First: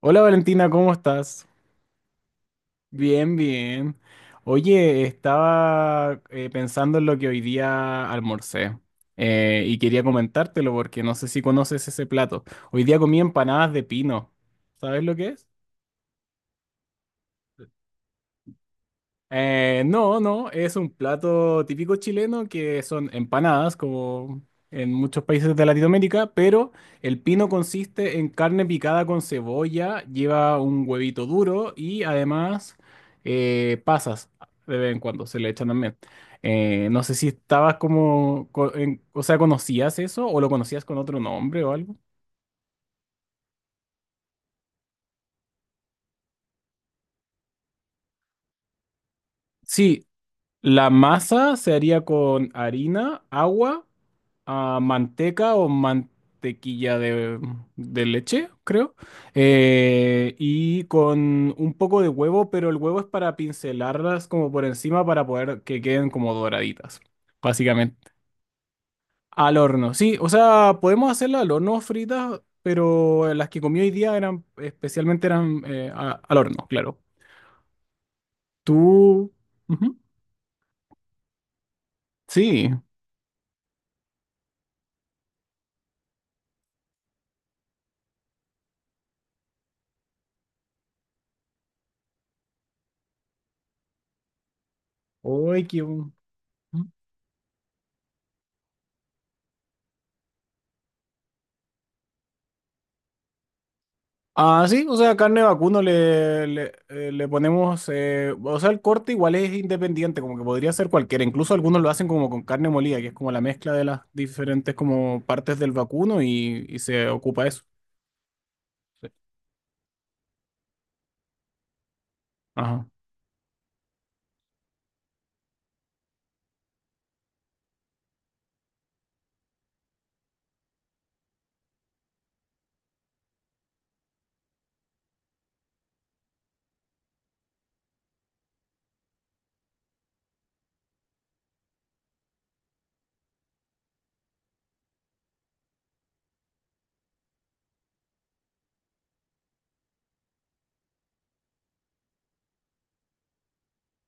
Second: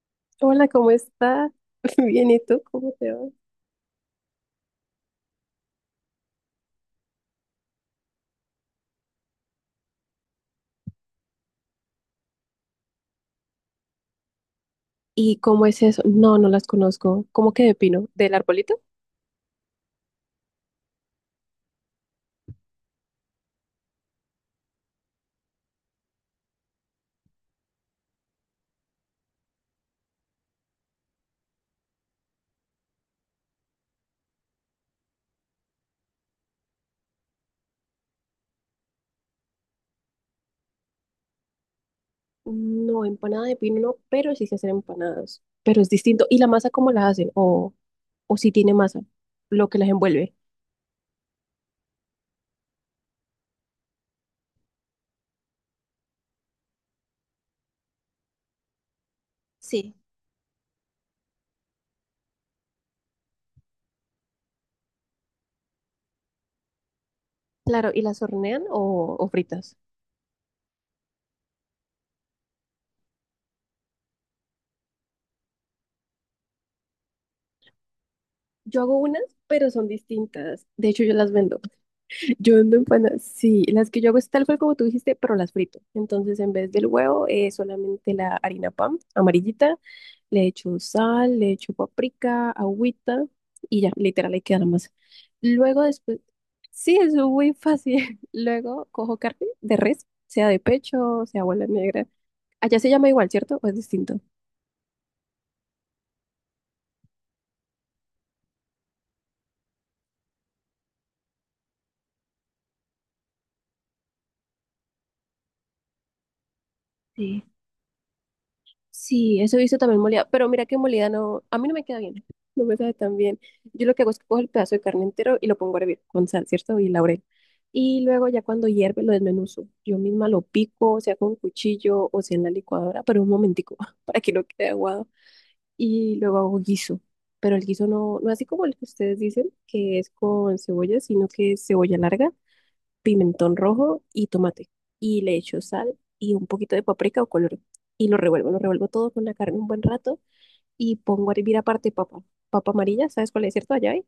Hola Hola, Valentina, ¿cómo ¿cómo estás? estás? Bien, ¿y tú? ¿Cómo te va? Bien, bien. Oye, estaba pensando en lo que hoy día almorcé, y quería comentártelo porque no sé si conoces ese plato. Hoy día comí empanadas de pino. ¿Sabes lo que ¿Y es? cómo es eso? No, no las conozco. ¿Cómo que de pino? ¿Del arbolito? No, no, es un plato típico chileno que son empanadas, como en muchos países de Latinoamérica, pero el pino consiste en carne picada con cebolla, lleva un huevito duro y además pasas de vez en cuando, se le echan también. No sé si estabas como, o sea, ¿conocías eso o lo conocías con otro nombre o algo? No, empanada de pino no, pero sí se hacen empanadas. Pero es distinto. ¿Y la masa cómo la hacen? O si tiene masa? Lo que las Sí, envuelve. la masa se haría con harina, agua, ah, manteca o mantequilla de leche, creo. Sí. Y con un poco de huevo, pero el huevo es para pincelarlas como por encima para poder que queden como doraditas, Claro, básicamente. ¿y las hornean o Al fritas? horno, sí, o sea, podemos hacerlas al horno fritas, pero las que comí hoy día eran, especialmente eran al horno, claro. Yo hago unas, Tú... pero son ujú, distintas. De hecho, yo las vendo. Yo sí. ando empanadas, sí, las que yo hago es tal cual como tú dijiste, pero las frito. Entonces, en vez del huevo, solamente la harina pan amarillita, le echo sal, le echo paprika, agüita y ya, literal, ahí queda la masa. Uy, Luego qué... bu- después, sí, es muy fácil. Luego cojo carne de res, sea de pecho, sea bola negra. Allá se llama igual, ¿cierto? ¿O es distinto? ah, sí, o sea, carne de vacuno le ponemos, o sea, el corte igual es independiente, como que podría ser cualquiera, incluso algunos lo hacen como con carne molida, que es como la mezcla de las diferentes como partes del vacuno y se Sí. ocupa eso. Sí. Sí, eso he visto también molida, pero mira que molida no, a mí no me queda bien, no me Ajá. sabe tan bien. Yo lo que hago es que cojo el pedazo de carne entero y lo pongo a hervir con sal, ¿cierto? Y laurel. Y luego ya cuando hierve lo desmenuzo. Yo misma lo pico, sea con cuchillo o sea en la licuadora, pero un momentico para que no quede aguado. Y luego hago guiso, pero el guiso no, no así como el que ustedes dicen, que es con cebolla, sino que es cebolla larga, pimentón rojo y tomate. Y le echo sal y un poquito de paprika o color. Y lo revuelvo todo con la carne un buen rato y pongo a hervir aparte papa. Papa amarilla, ¿sabes cuál es, cierto? Allá hay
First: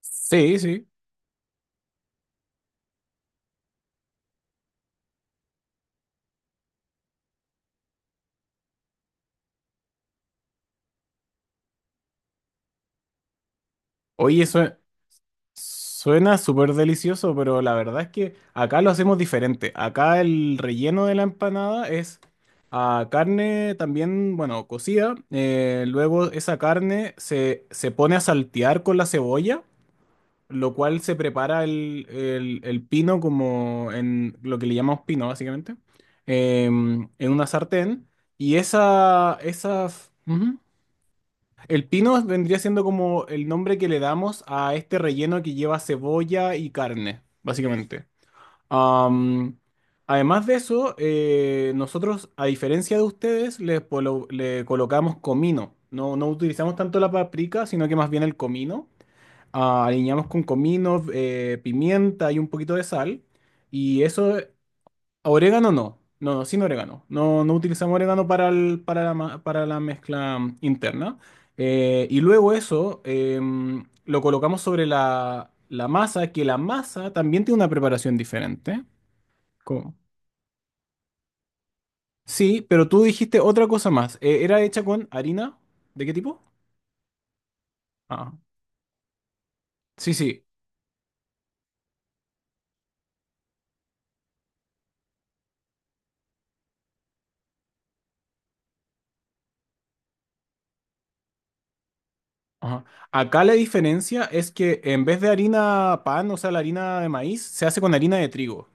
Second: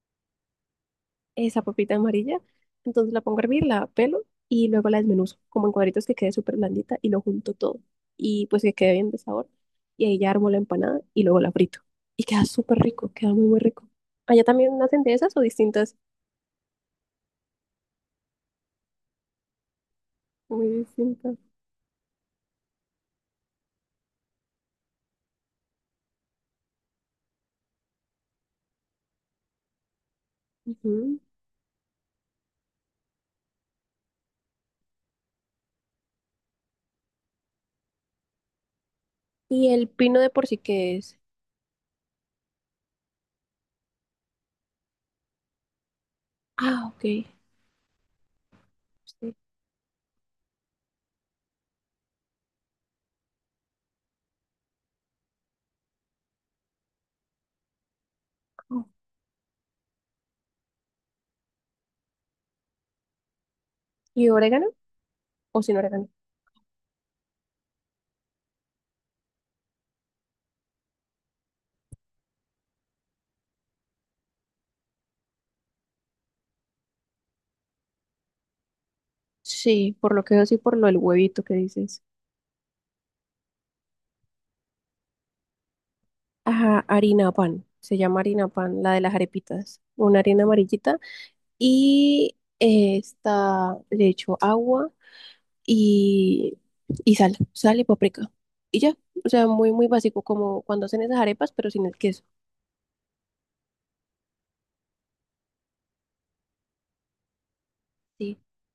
Sí, sí. esa papita amarilla. Entonces la pongo a hervir, la pelo y luego la desmenuzo como en cuadritos que quede súper blandita y lo junto todo. Y pues que quede bien de sabor. Y ahí ya armo la empanada y luego la frito. Y queda súper rico, queda muy, muy rico. Oye, ¿Allá eso, también hacen de esas o distintas? suena súper delicioso, pero la verdad es que acá lo hacemos diferente. Acá el Muy relleno de la distintas. empanada es a carne también, bueno, cocida. Luego esa carne se pone a saltear con la cebolla, lo cual se Ujú. prepara el pino como en lo que le llamamos pino, básicamente, en una sartén. Y ¿Y esa, el pino de por ujú, sí qué es? el pino vendría siendo como el nombre que le damos a este relleno que lleva cebolla y Ah, ok. carne, básicamente. Sí. Am, además de eso, nosotros, a diferencia de ustedes, le colocamos comino. No, no utilizamos tanto la paprika, sino que más bien el Oh. comino. Ah, aliñamos con comino, pimienta y un poquito de sal. Y ¿Y eso. orégano o Orégano sin no, orégano? no, no, sin orégano. No, no utilizamos orégano para, para, para la mezcla interna. Y luego eso, lo colocamos sobre la masa, que la masa también tiene una preparación diferente. ¿Cómo? Sí, por lo que veo, sí, por lo del huevito que dices. Sí, pero tú dijiste otra cosa más. ¿Era hecha con harina? ¿De qué tipo? Ajá, harina pan. Se llama Ah, harina pan, la de las arepitas. sí, Una harina sí. amarillita. Y está, le echo agua y, y sal, sal y paprika. Y ya, o sea, muy, muy básico, como cuando hacen esas arepas, pero sin el queso. Ajá. Acá la diferencia es que en vez de harina pan, o sea, la harina de maíz, se hace con harina de Sí. trigo.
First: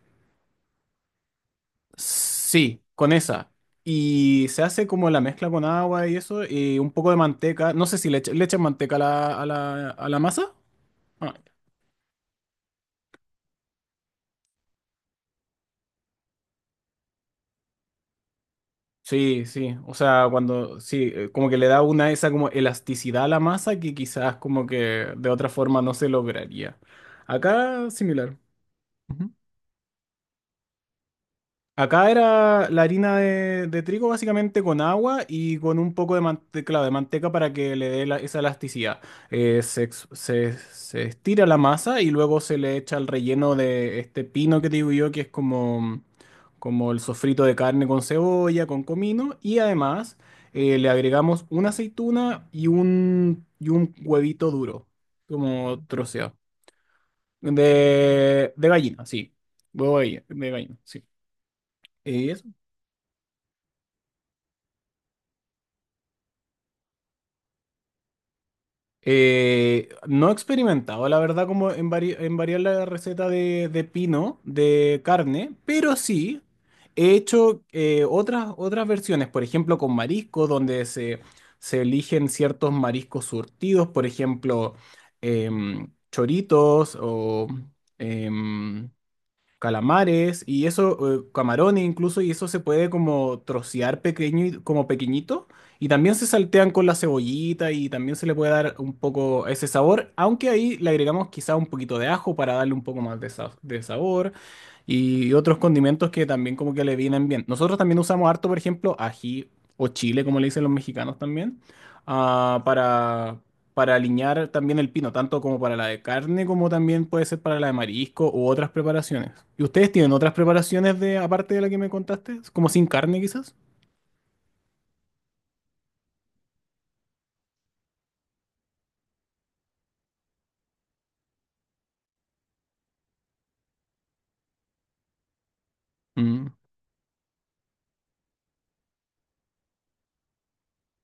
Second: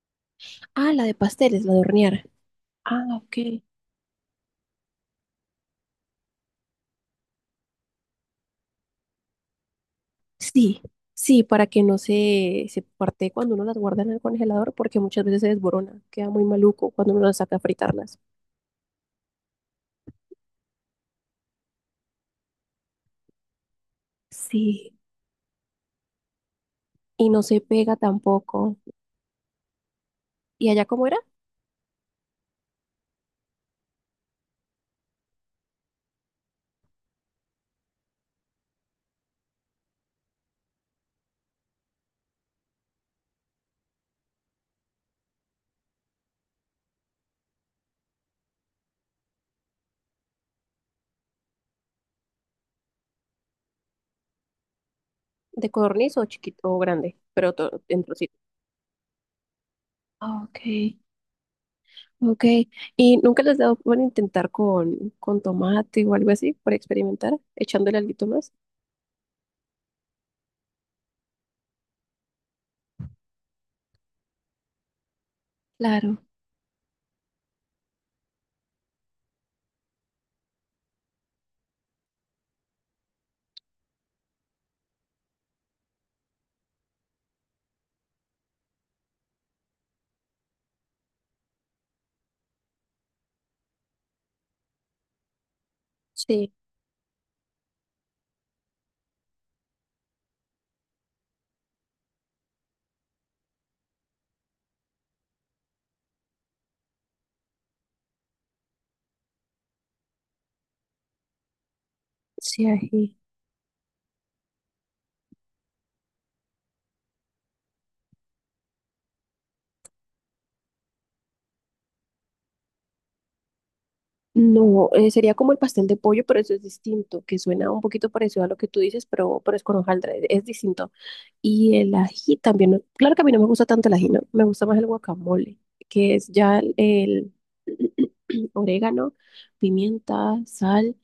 Ah, la de pasteles, la de hornear. Sí, Ah, con ok. esa. Y se hace como la mezcla con agua y eso, y un poco de manteca. No sé si le, le echan manteca a a la masa. Sí, Ah, sí, para que no se, se parte cuando uno las guarda en el congelador, porque muchas veces se desborona, queda muy maluco cuando uno las saca a fritarlas. sí, sí. O sea, cuando, sí, como que le da una esa como elasticidad a la masa que quizás como Sí, que de otra forma no se lograría. y no se Acá pega similar. tampoco. ¿Y allá cómo era? Acá era la harina de trigo básicamente con agua y con un poco de, claro, de manteca para que le dé esa elasticidad. Se estira la masa y luego se le echa el relleno de este pino que te digo yo, que es como, como el sofrito de carne con cebolla, con comino. Y además le agregamos una aceituna y un huevito duro, ¿De como codorniz o troceado. chiquito o grande? Pero todo en trocito. De gallina, sí. Huevo Ah, de ok, gallina, ok. sí. ¿Y nunca les dado por intentar con tomate o algo así, para experimentar, echándole algo más? No he experimentado, la verdad, como en, en variar la receta de pino, de carne, pero Claro, sí he hecho otras versiones, por ejemplo, con marisco, donde se eligen ciertos mariscos surtidos, por ejemplo, choritos o... em, calamares y eso, camarones incluso, y eso se puede como trocear pequeño, como pequeñito, y también se sí, saltean con la cebollita y también se le puede dar un poco ese sabor, aunque ahí le agregamos quizá un poquito de ajo para darle un poco más de, de sabor, y otros condimentos que también como que le vienen bien. Nosotros también usamos harto, por ejemplo, ají o chile, como le dicen los mexicanos también, ah, sí, ají. Para aliñar también el pino, tanto como para la de carne, como también puede ser para la de marisco u otras preparaciones. ¿Y ustedes tienen otras preparaciones de, aparte de la que me contaste? ¿Como sin carne quizás? No, sería como el pastel de pollo, pero eso es distinto, que suena un poquito parecido a lo que tú dices, pero es con hojaldre, es distinto. Y el ají también, no claro que a mí no me gusta tanto el ají, no, me gusta más el guacamole, que es Mm. ya el orégano, pimienta, sal,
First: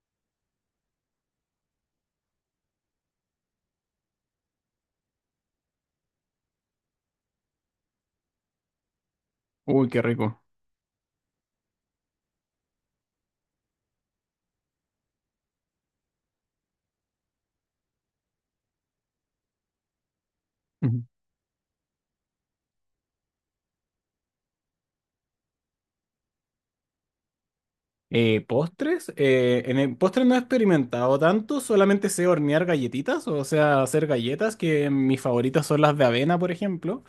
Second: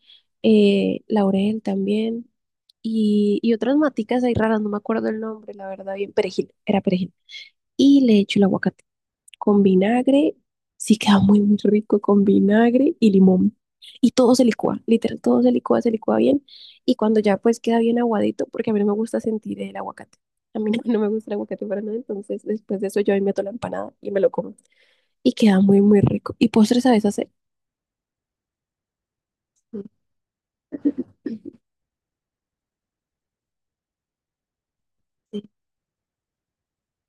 laurel también, y otras maticas ahí raras, no me acuerdo el nombre, la verdad, bien, perejil, era perejil. Y le echo el aguacate con Uy, qué vinagre, rico. sí queda muy, muy rico con vinagre y limón. Y todo se licúa, literal, todo se licúa bien. Y cuando ya pues queda bien aguadito, porque a mí no me gusta sentir el aguacate. A mí no, no me gusta el aguacate para nada, entonces después de eso yo ahí meto la empanada y me lo como. Y queda muy, muy rico. ¿Y postre sabes hacer? Postres, en el postre no he experimentado tanto, solamente sé hornear galletitas, o sea, hacer galletas, que mis favoritas son las de avena, por ejemplo,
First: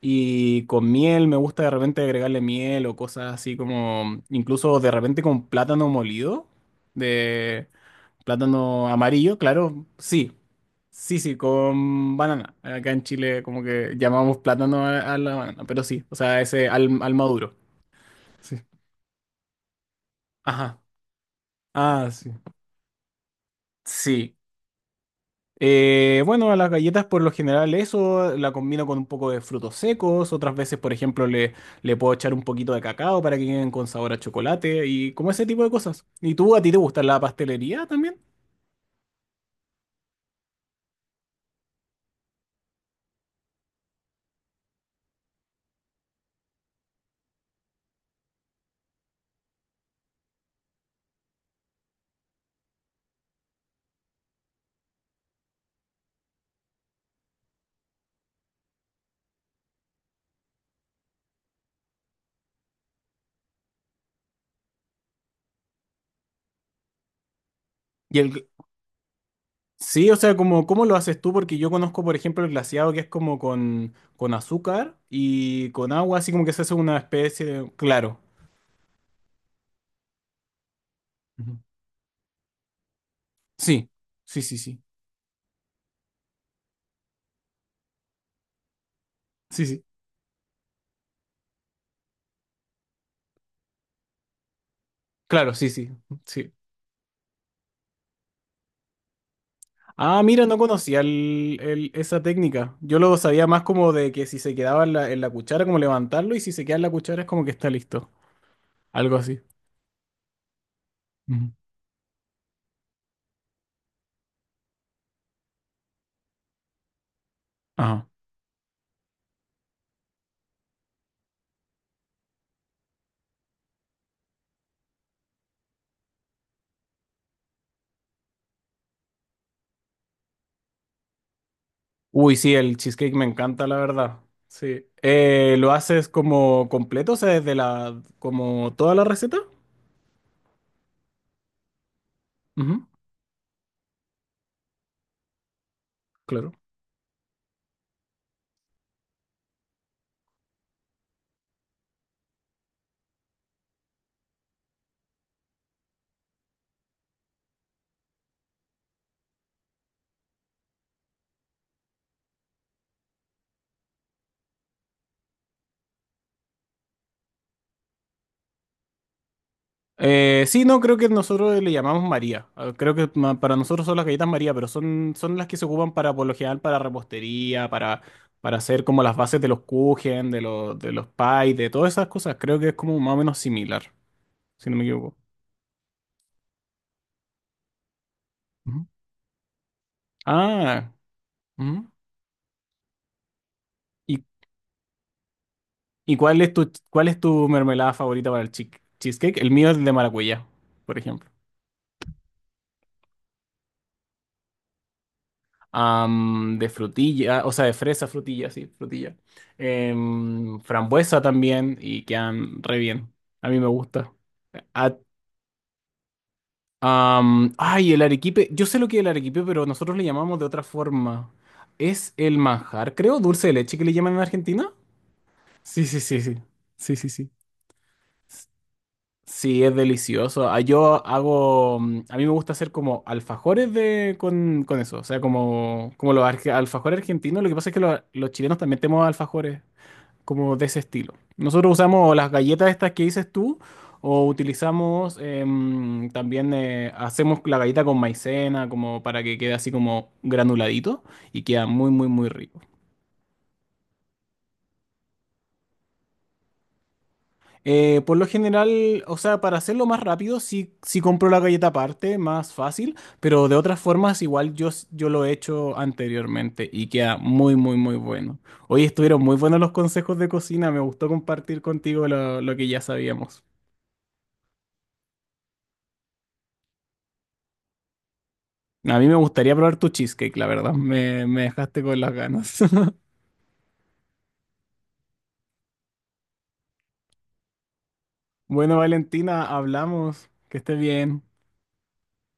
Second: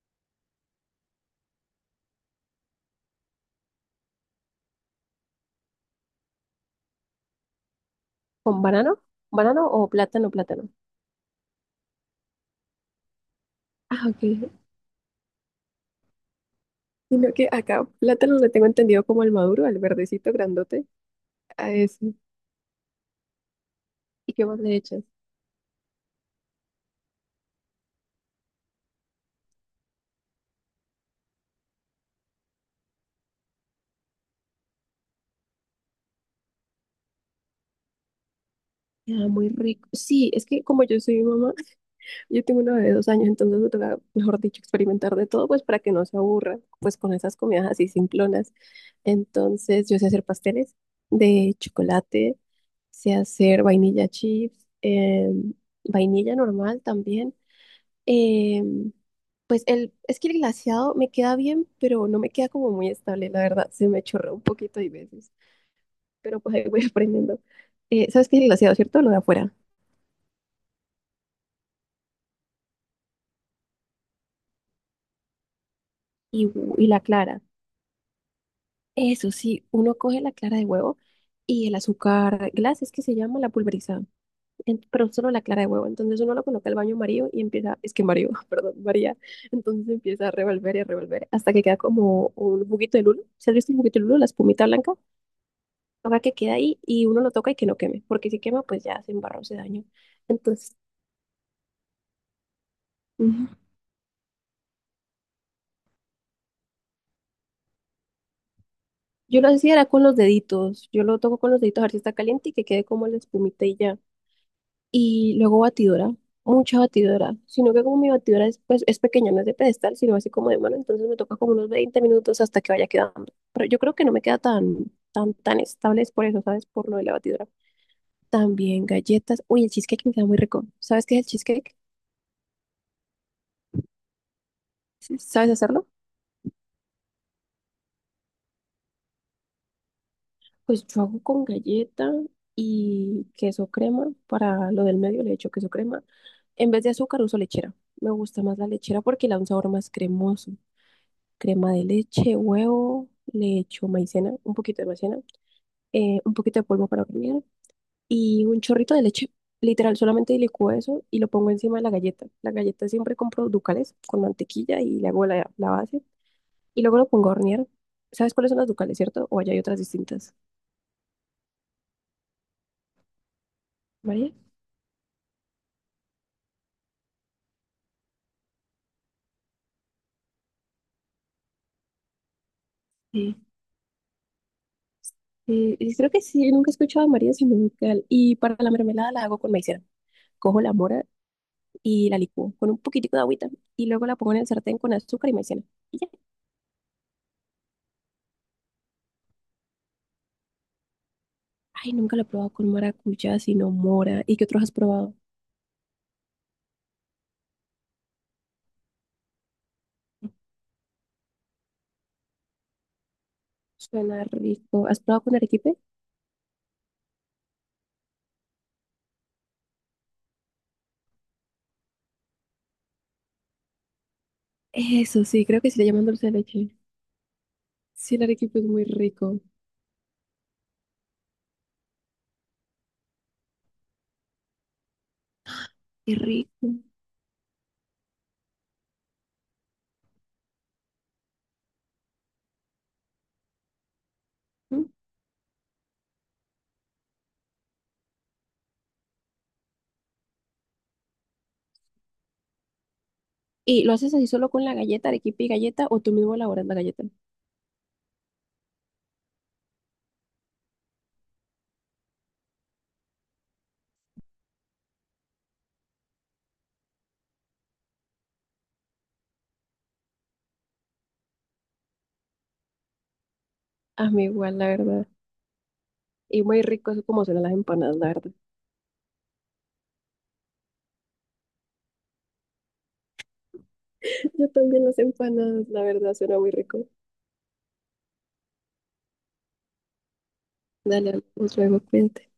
y con miel, me gusta de repente agregarle miel o cosas así como, incluso de repente con plátano molido, de ¿Con plátano banano? amarillo, ¿Banano claro, o plátano, sí, plátano? sí, sí, con banana, acá en Chile como que Ah, llamamos ok. plátano a la banana, pero sí, o sea, ese al Sino que maduro. acá plátano le Sí. tengo entendido como el maduro, al verdecito Ajá, grandote. A ah, ese. sí. ¿Y Sí, qué más le echas? eh, bueno, a las galletas por lo general eso la combino con un poco de frutos secos, otras veces por ejemplo le, le puedo echar un poquito de cacao para que queden con sabor a chocolate y como ese tipo de cosas. ¿Y tú a ti te gusta la pastelería también? Queda muy rico. Sí, es que como yo soy mamá, yo tengo una bebé de 2 años, entonces me toca, mejor dicho, experimentar de todo, pues para que no se aburra, pues con esas comidas así simplonas. Entonces, yo sé hacer pasteles de chocolate, sé hacer vainilla chips, vainilla normal también. em, pues el, es que el glaseado me queda bien, pero no me queda como muy estable, la verdad, se me chorrea un poquito hay veces, pero pues ahí voy aprendiendo. Y ¿Sabes el, qué es gl- el glaseado, cierto? Lo de afuera. sí, o sea, como, ¿cómo lo haces tú? Porque yo conozco por ejemplo el glaseado que es como con azúcar y con agua, así como Y, que se hace y una la clara. especie de... Claro. Eso sí, uno coge la clara de huevo Ujú. y el azúcar glass, es que se llama la Sí, pulverizada, sí, sí, sí, pero solo la clara de huevo. Entonces uno lo coloca al baño María y empieza, es que María, perdón, María. sí, sí. Entonces empieza a revolver y a revolver hasta que queda como un juguito de lulo. ¿Se has visto el juguito de lulo, la espumita blanca? Claro, sí, sí, Toca que sí. queda ahí y uno lo toca y que no queme, porque si quema, pues ya se embarró, se daño. Ah, mira, no Entonces, conocía esa técnica. Yo lo sabía ujú, más como de que si se quedaba en en la cuchara, como levantarlo, y si se queda en la cuchara es como que está listo. Algo así. yo lo hacía era con los deditos. Yo lo toco con Ujú. los deditos a ver si está caliente y que quede como la espumita y ya. Y luego batidora, mucha batidora, sino que como Ajá. mi batidora es, pues, es pequeña, no es de pedestal, sino así como de mano, entonces me toca como unos 20 minutos hasta que vaya quedando. Pero yo creo que no me queda tan, tan, tan estable, es por eso, ¿sabes? Por lo de la batidora. También galletas, uy, el cheesecake me queda muy rico. ¿Sabes qué es el cheesecake? Uy, sí, el cheesecake me encanta, la verdad. Sí. Sí. ¿Sabes ¿Lo hacerlo? haces como completo? O sea, desde la, como toda la receta. Pues yo hago con galleta Ujú, y queso crema, para lo del medio le echo queso crema. claro. En vez de azúcar uso lechera. Me gusta más la lechera porque le da un sabor más cremoso. Crema de leche, huevo, le echo maicena, un poquito de maicena, un poquito de polvo para hornear y un chorrito de leche. Literal, solamente licúo eso y lo pongo encima de la galleta. La galleta siempre compro ducales con mantequilla y le hago la, la base y luego lo pongo a hornear. ¿Sabes cuáles son las ducales, cierto? O allá hay otras distintas. Sí, no, creo que nosotros le llamamos María. Ah, creo que para nosotros son las galletas María. María, pero son, son las que se ocupan para, por lo general, para repostería, para hacer como las bases de los kuchen, de los pies, de todas esas cosas. Creo que es como más o Sí. menos similar, si no me equivoco. Y creo que sí, nunca he escuchado a María sin un ducal. Y para la Ujú. mermelada la hago con maicena. Cojo la Ah, mora ujú. y la licúo con un poquitico de agüita y luego la ¿Y, pongo en el sartén con azúcar y maicena. Y ya. y cuál es tu mermelada favorita para el cheesecake? El mío es el de maracuyá, por ejemplo. Ay, nunca lo he probado con maracuyá, sino mora. ¿Y qué otros has probado? Am, de frutilla, o sea, de fresa, frutilla, sí, frutilla. Em, frambuesa también y quedan re bien. A mí me gusta. Suena rico. A- ¿Has probado con arequipe? Ay, el arequipe. Yo sé lo que es el arequipe, pero nosotros le llamamos de otra forma. Es el manjar, creo, dulce de leche que le llaman en Argentina. Eso sí, creo que sí le Sí, sí, llaman sí, dulce de sí. leche. Sí, sí, sí. Sí, el arequipe es muy rico. Sí, es delicioso. Ah, yo hago, mm, a mí me gusta hacer como alfajores de, con eso, o sea, como, como Qué los rico. alfajores argentinos, lo que pasa es que los chilenos también tenemos alfajores como de ese estilo. Nosotros usamos las galletas estas que dices tú, o ¿Mm? utilizamos también, hacemos la galleta con maicena, como para que quede así como granuladito y queda muy, muy, muy rico. ¿Y lo haces así solo con la galleta, arequipe y galleta, o tú mismo elaboras la galleta? Por lo general, o sea, para hacerlo más rápido, sí, sí compro la galleta aparte, más fácil, pero de otras formas igual yo, yo lo he hecho anteriormente y queda muy, muy, muy bueno. Hoy estuvieron muy buenos los consejos de cocina, me gustó compartir contigo lo que ya sabíamos. A mí igual, la verdad. Y muy rico, eso como suenan las empanadas, la verdad. A mí me gustaría probar tu cheesecake, la verdad, me dejaste con las ganas. Yo también las empanadas, la verdad, suena muy rico. Bueno, Valentina, hablamos, que estés bien. Dale, nos vemos, cuídate.